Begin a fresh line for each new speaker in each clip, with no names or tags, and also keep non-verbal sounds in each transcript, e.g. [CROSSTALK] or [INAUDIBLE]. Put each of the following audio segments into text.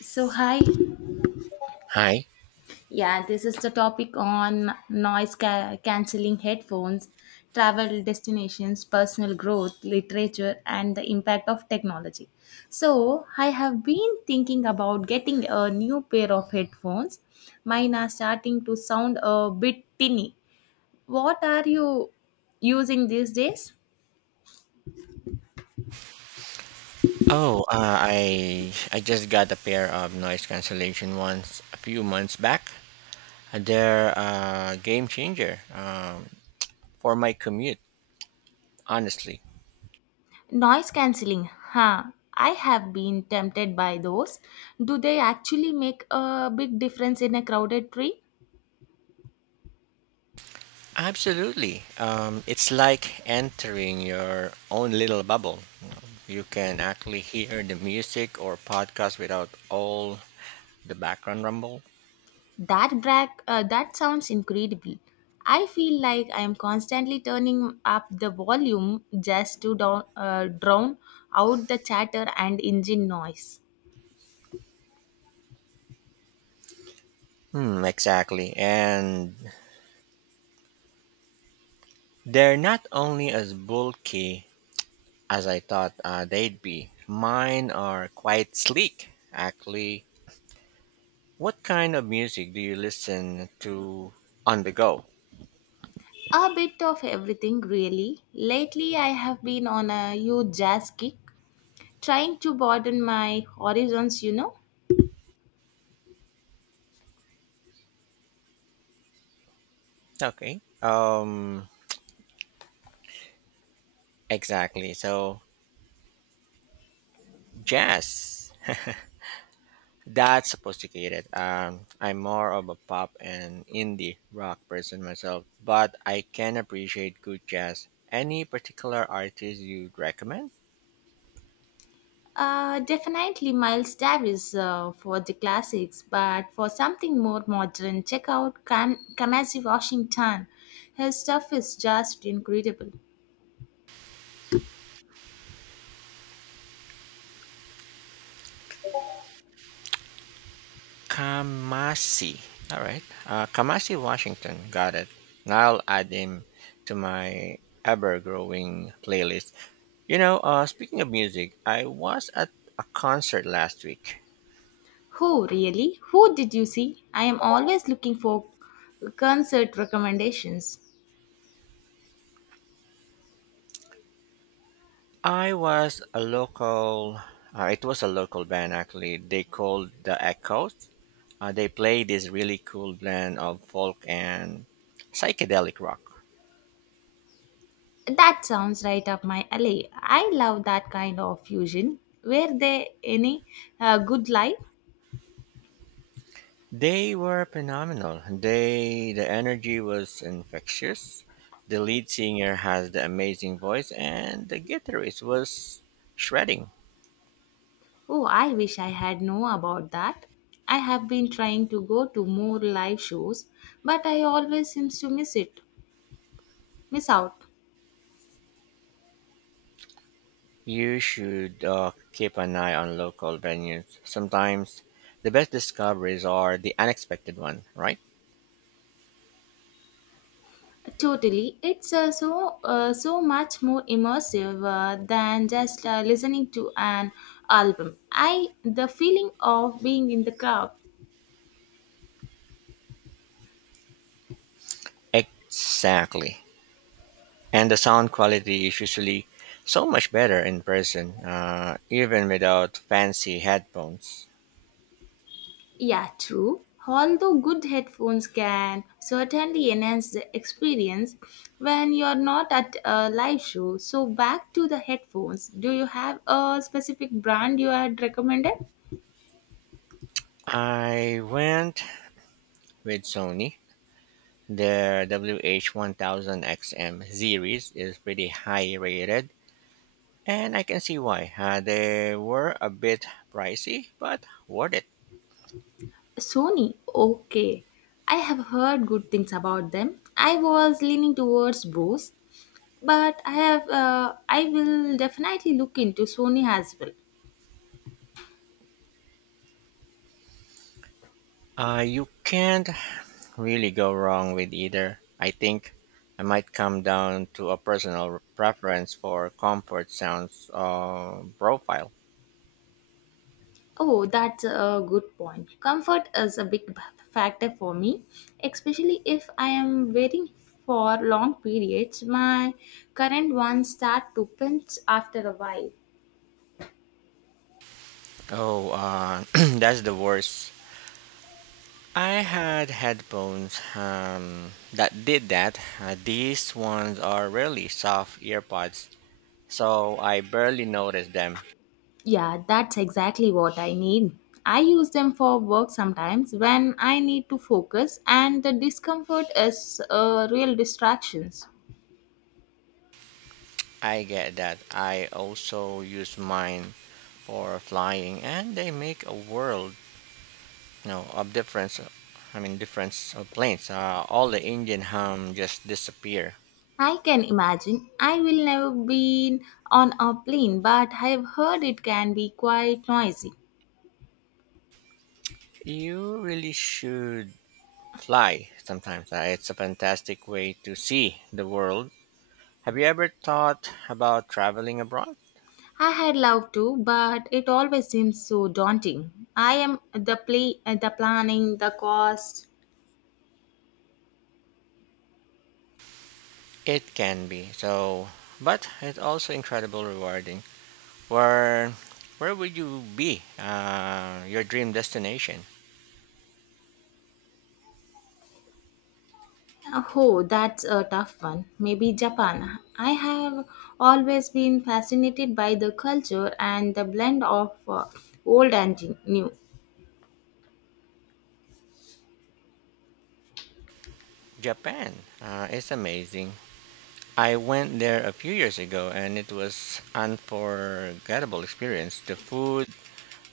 So, hi.
Hi.
Yeah, this is the topic on noise cancelling headphones, travel destinations, personal growth, literature, and the impact of technology. So, I have been thinking about getting a new pair of headphones. Mine are starting to sound a bit tinny. What are you using these days?
Oh, I just got a pair of noise cancellation ones a few months back. They're a game changer for my commute, honestly.
Noise cancelling, huh? I have been tempted by those. Do they actually make a big difference in a crowded tree?
Absolutely. It's like entering your own little bubble. You can actually hear the music or podcast without all the background rumble.
That sounds incredible. I feel like I am constantly turning up the volume just to drown out the chatter and engine noise.
Hmm, exactly. And they're not only as bulky as I thought they'd be. Mine are quite sleek, actually. What kind of music do you listen to on the go?
A bit of everything, really. Lately, I have been on a huge jazz kick, trying to broaden my horizons,
Okay. Exactly. So jazz. That's sophisticated. I'm more of a pop and indie rock person myself, but I can appreciate good jazz. Any particular artist you'd recommend?
Definitely Miles Davis for the classics, but for something more modern, check out Kamasi Washington. Her stuff is just incredible.
Kamasi. All right. Kamasi Washington. Got it. Now I'll add him to my ever growing playlist. Speaking of music, I was at a concert last week.
Who, really? Who did you see? I am always looking for concert recommendations.
I was a local, It was a local band actually. They called The Echoes. They play this really cool blend of folk and psychedelic rock.
That sounds right up my alley. I love that kind of fusion. Were there any good live?
They were phenomenal. The energy was infectious. The lead singer has the amazing voice, and the guitarist was shredding.
Oh, I wish I had known about that. I have been trying to go to more live shows, but I always seems to miss out.
You should keep an eye on local venues. Sometimes the best discoveries are the unexpected one, right?
Totally, it's so much more immersive than just listening to an album. I the feeling of being in the crowd.
Exactly. And the sound quality is usually so much better in person, even without fancy headphones.
Yeah, true. Although good headphones can certainly enhance the experience when you're not at a live show. So, back to the headphones. Do you have a specific brand you had recommended?
I went with Sony. The WH-1000XM series is pretty high rated, and I can see why. They were a bit pricey, but worth it.
Sony. Okay. I have heard good things about them. I was leaning towards Bose, but I will definitely look into Sony as well.
You can't really go wrong with either. I think I might come down to a personal preference for comfort sounds profile.
Oh, that's a good point. Comfort is a big factor for me, especially if I am waiting for long periods. My current ones start to pinch after a while.
Oh, [CLEARS THROAT] that's the worst. I had headphones that did that. These ones are really soft earpods so I barely notice them.
Yeah, that's exactly what I need. I use them for work sometimes when I need to focus, and the discomfort is a real distraction.
I get that. I also use mine for flying, and they make a world, of difference. I mean, difference of planes. All the engine hum just disappear.
I can imagine. I will never been on a plane, but I've heard it can be quite noisy.
You really should fly sometimes. It's a fantastic way to see the world. Have you ever thought about traveling abroad?
I had loved to, but it always seems so daunting. I am the play, The planning, the cost.
It can be so, but it's also incredibly rewarding. Where where would you be? Your dream destination?
Oh, that's a tough one. Maybe Japan. I have always been fascinated by the culture and the blend of old and new.
Japan. It's amazing. I went there a few years ago and it was unforgettable experience. The food,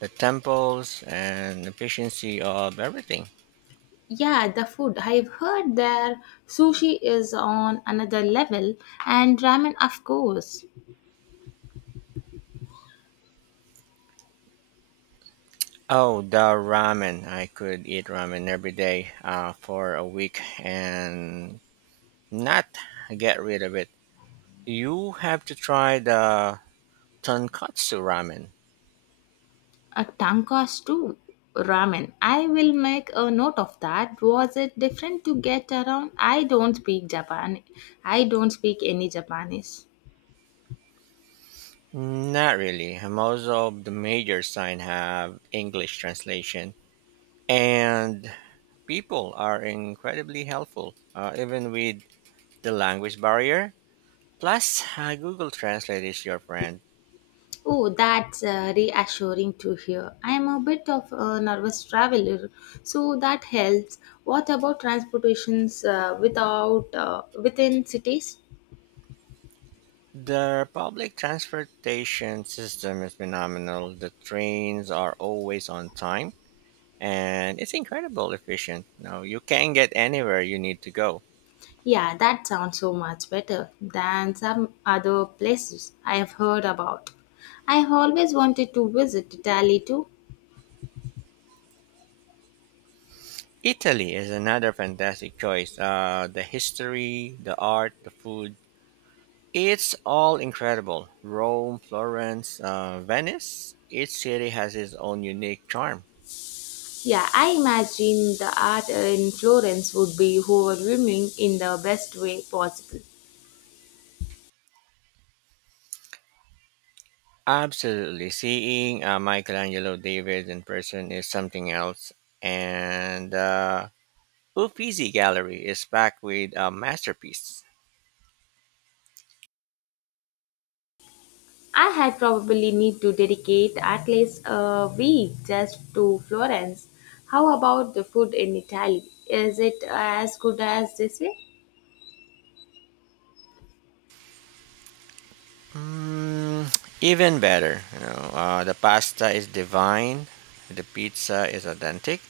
the temples, and efficiency of everything.
Yeah, the food. I've heard their sushi is on another level, and ramen, of course.
Oh, the ramen. I could eat ramen every day for a week and not get rid of it. You have to try the tonkatsu ramen.
A tankas too. Ramen. I will make a note of that. Was it different to get around? I don't speak any Japanese.
Mm, not really. Most of the major signs have English translation, and people are incredibly helpful, even with the language barrier. Plus, Google Translate is your friend.
Oh, that's reassuring to hear. I am a bit of a nervous traveler, so that helps. What about transportations without within cities?
The public transportation system is phenomenal. The trains are always on time, and it's incredible efficient. Now you can get anywhere you need to go.
Yeah, that sounds so much better than some other places I have heard about. I have always wanted to visit Italy too.
Italy is another fantastic choice. The history, the art, the food. It's all incredible. Rome, Florence, Venice, each city has its own unique charm.
Yeah, I imagine the art in Florence would be overwhelming in the best way possible.
Absolutely. Seeing Michelangelo David in person is something else. And Uffizi Gallery is packed with masterpieces.
I had probably need to dedicate at least a week just to Florence. How about the food in Italy? Is it as good as they say?
Mm, even better. The pasta is divine. The pizza is authentic.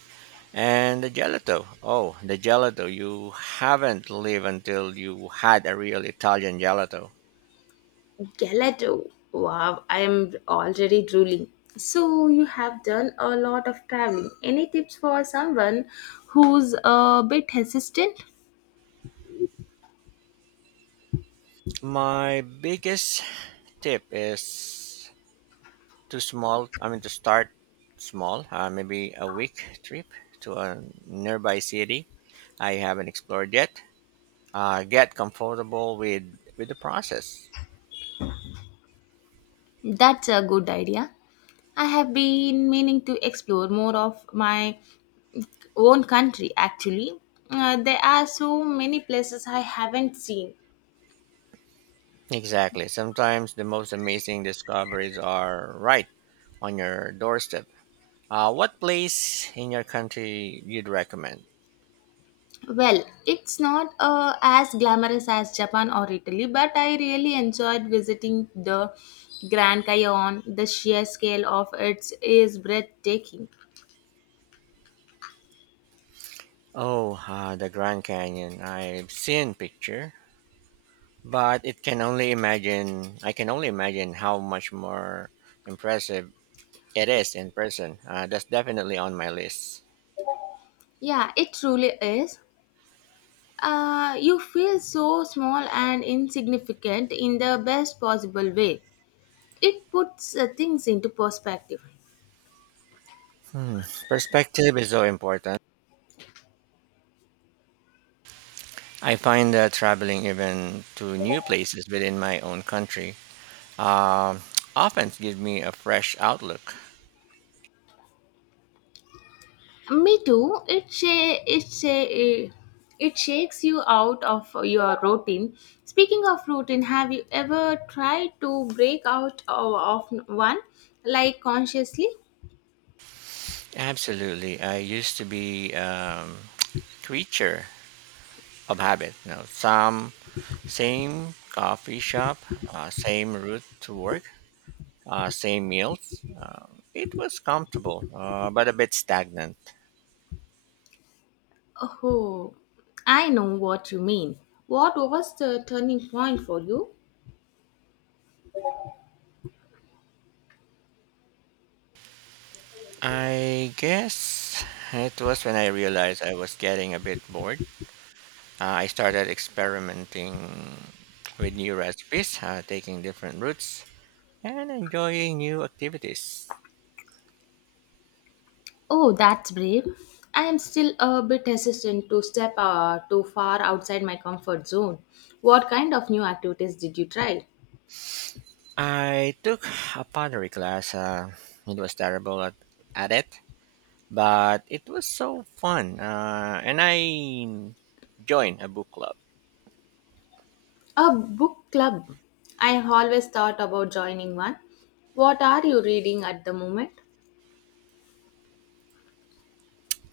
And the gelato. Oh, the gelato. You haven't lived until you had a real Italian gelato.
Gelato. Wow, I am already drooling. So you have done a lot of traveling. Any tips for someone who's a bit hesitant?
My biggest tip is to start small, maybe a week trip to a nearby city I haven't explored yet. Get comfortable with the process.
That's a good idea. I have been meaning to explore more of my own country actually. There are so many places I haven't seen.
Exactly. Sometimes the most amazing discoveries are right on your doorstep. What place in your country you'd recommend?
Well, it's not as glamorous as Japan or Italy, but I really enjoyed visiting the Grand Canyon. The sheer scale of it is breathtaking.
Oh, the Grand Canyon. I've seen picture, but it can only imagine. I can only imagine how much more impressive it is in person. That's definitely on my list.
Yeah, it truly is. You feel so small and insignificant in the best possible way. It puts things into perspective.
Hmm. Perspective is so important. I find that traveling even to new places within my own country um [TSK] often gives me a fresh outlook.
Me too. It shakes you out of your routine. Speaking of routine, have you ever tried to break of one, like consciously?
Absolutely. I used to be creature of habit. You know, some Same coffee shop, same route to work, same meals. It was comfortable, but a bit stagnant.
Oh, I know what you mean. What was the turning point for you?
I guess it was when I realized I was getting a bit bored. I started experimenting with new recipes, taking different routes, and enjoying new activities.
Oh, that's brave. I am still a bit hesitant to step too far outside my comfort zone. What kind of new activities did you try?
I took a pottery class. It was terrible at it, but it was so fun and I joined a book club.
A book club. I have always thought about joining one. What are you reading at the moment?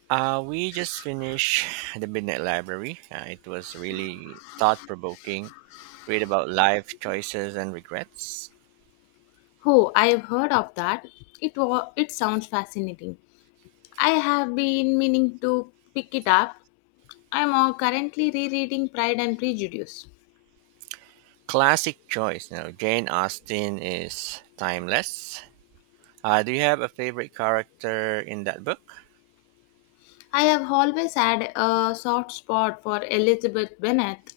We just finished [LAUGHS] The Midnight Library. It was really thought-provoking read about life choices and regrets.
Oh, I have heard of that. It sounds fascinating. I have been meaning to pick it up. I am currently rereading Pride and Prejudice.
Classic choice. Now Jane Austen is timeless. Do you have a favorite character in that book?
I have always had a soft spot for Elizabeth Bennet.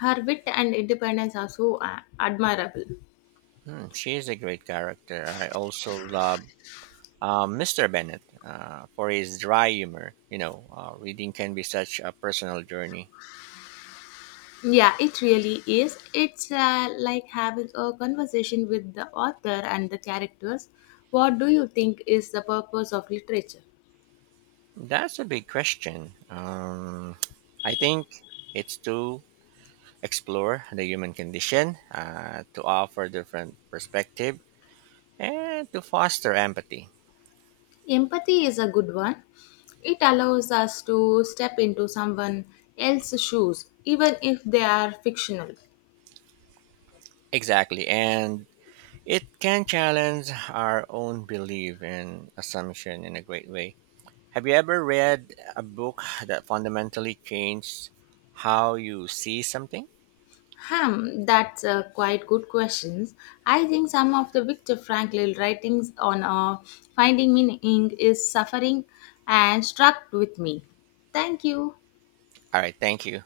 Her wit and independence are so admirable.
Hmm, she is a great character. I also love Mr. Bennett for his dry humor. Reading can be such a personal journey.
Yeah, it really is. It's like having a conversation with the author and the characters. What do you think is the purpose of literature?
That's a big question. I think it's to explore the human condition, to offer different perspective, and to foster empathy.
Empathy is a good one. It allows us to step into someone else's shoes, even if they are fictional.
Exactly, and it can challenge our own belief and assumption in a great way. Have you ever read a book that fundamentally changed how you see something?
Hmm, that's quite good questions. I think some of the Viktor Frankl writings on finding meaning is suffering and struck with me. Thank you.
All right, thank you.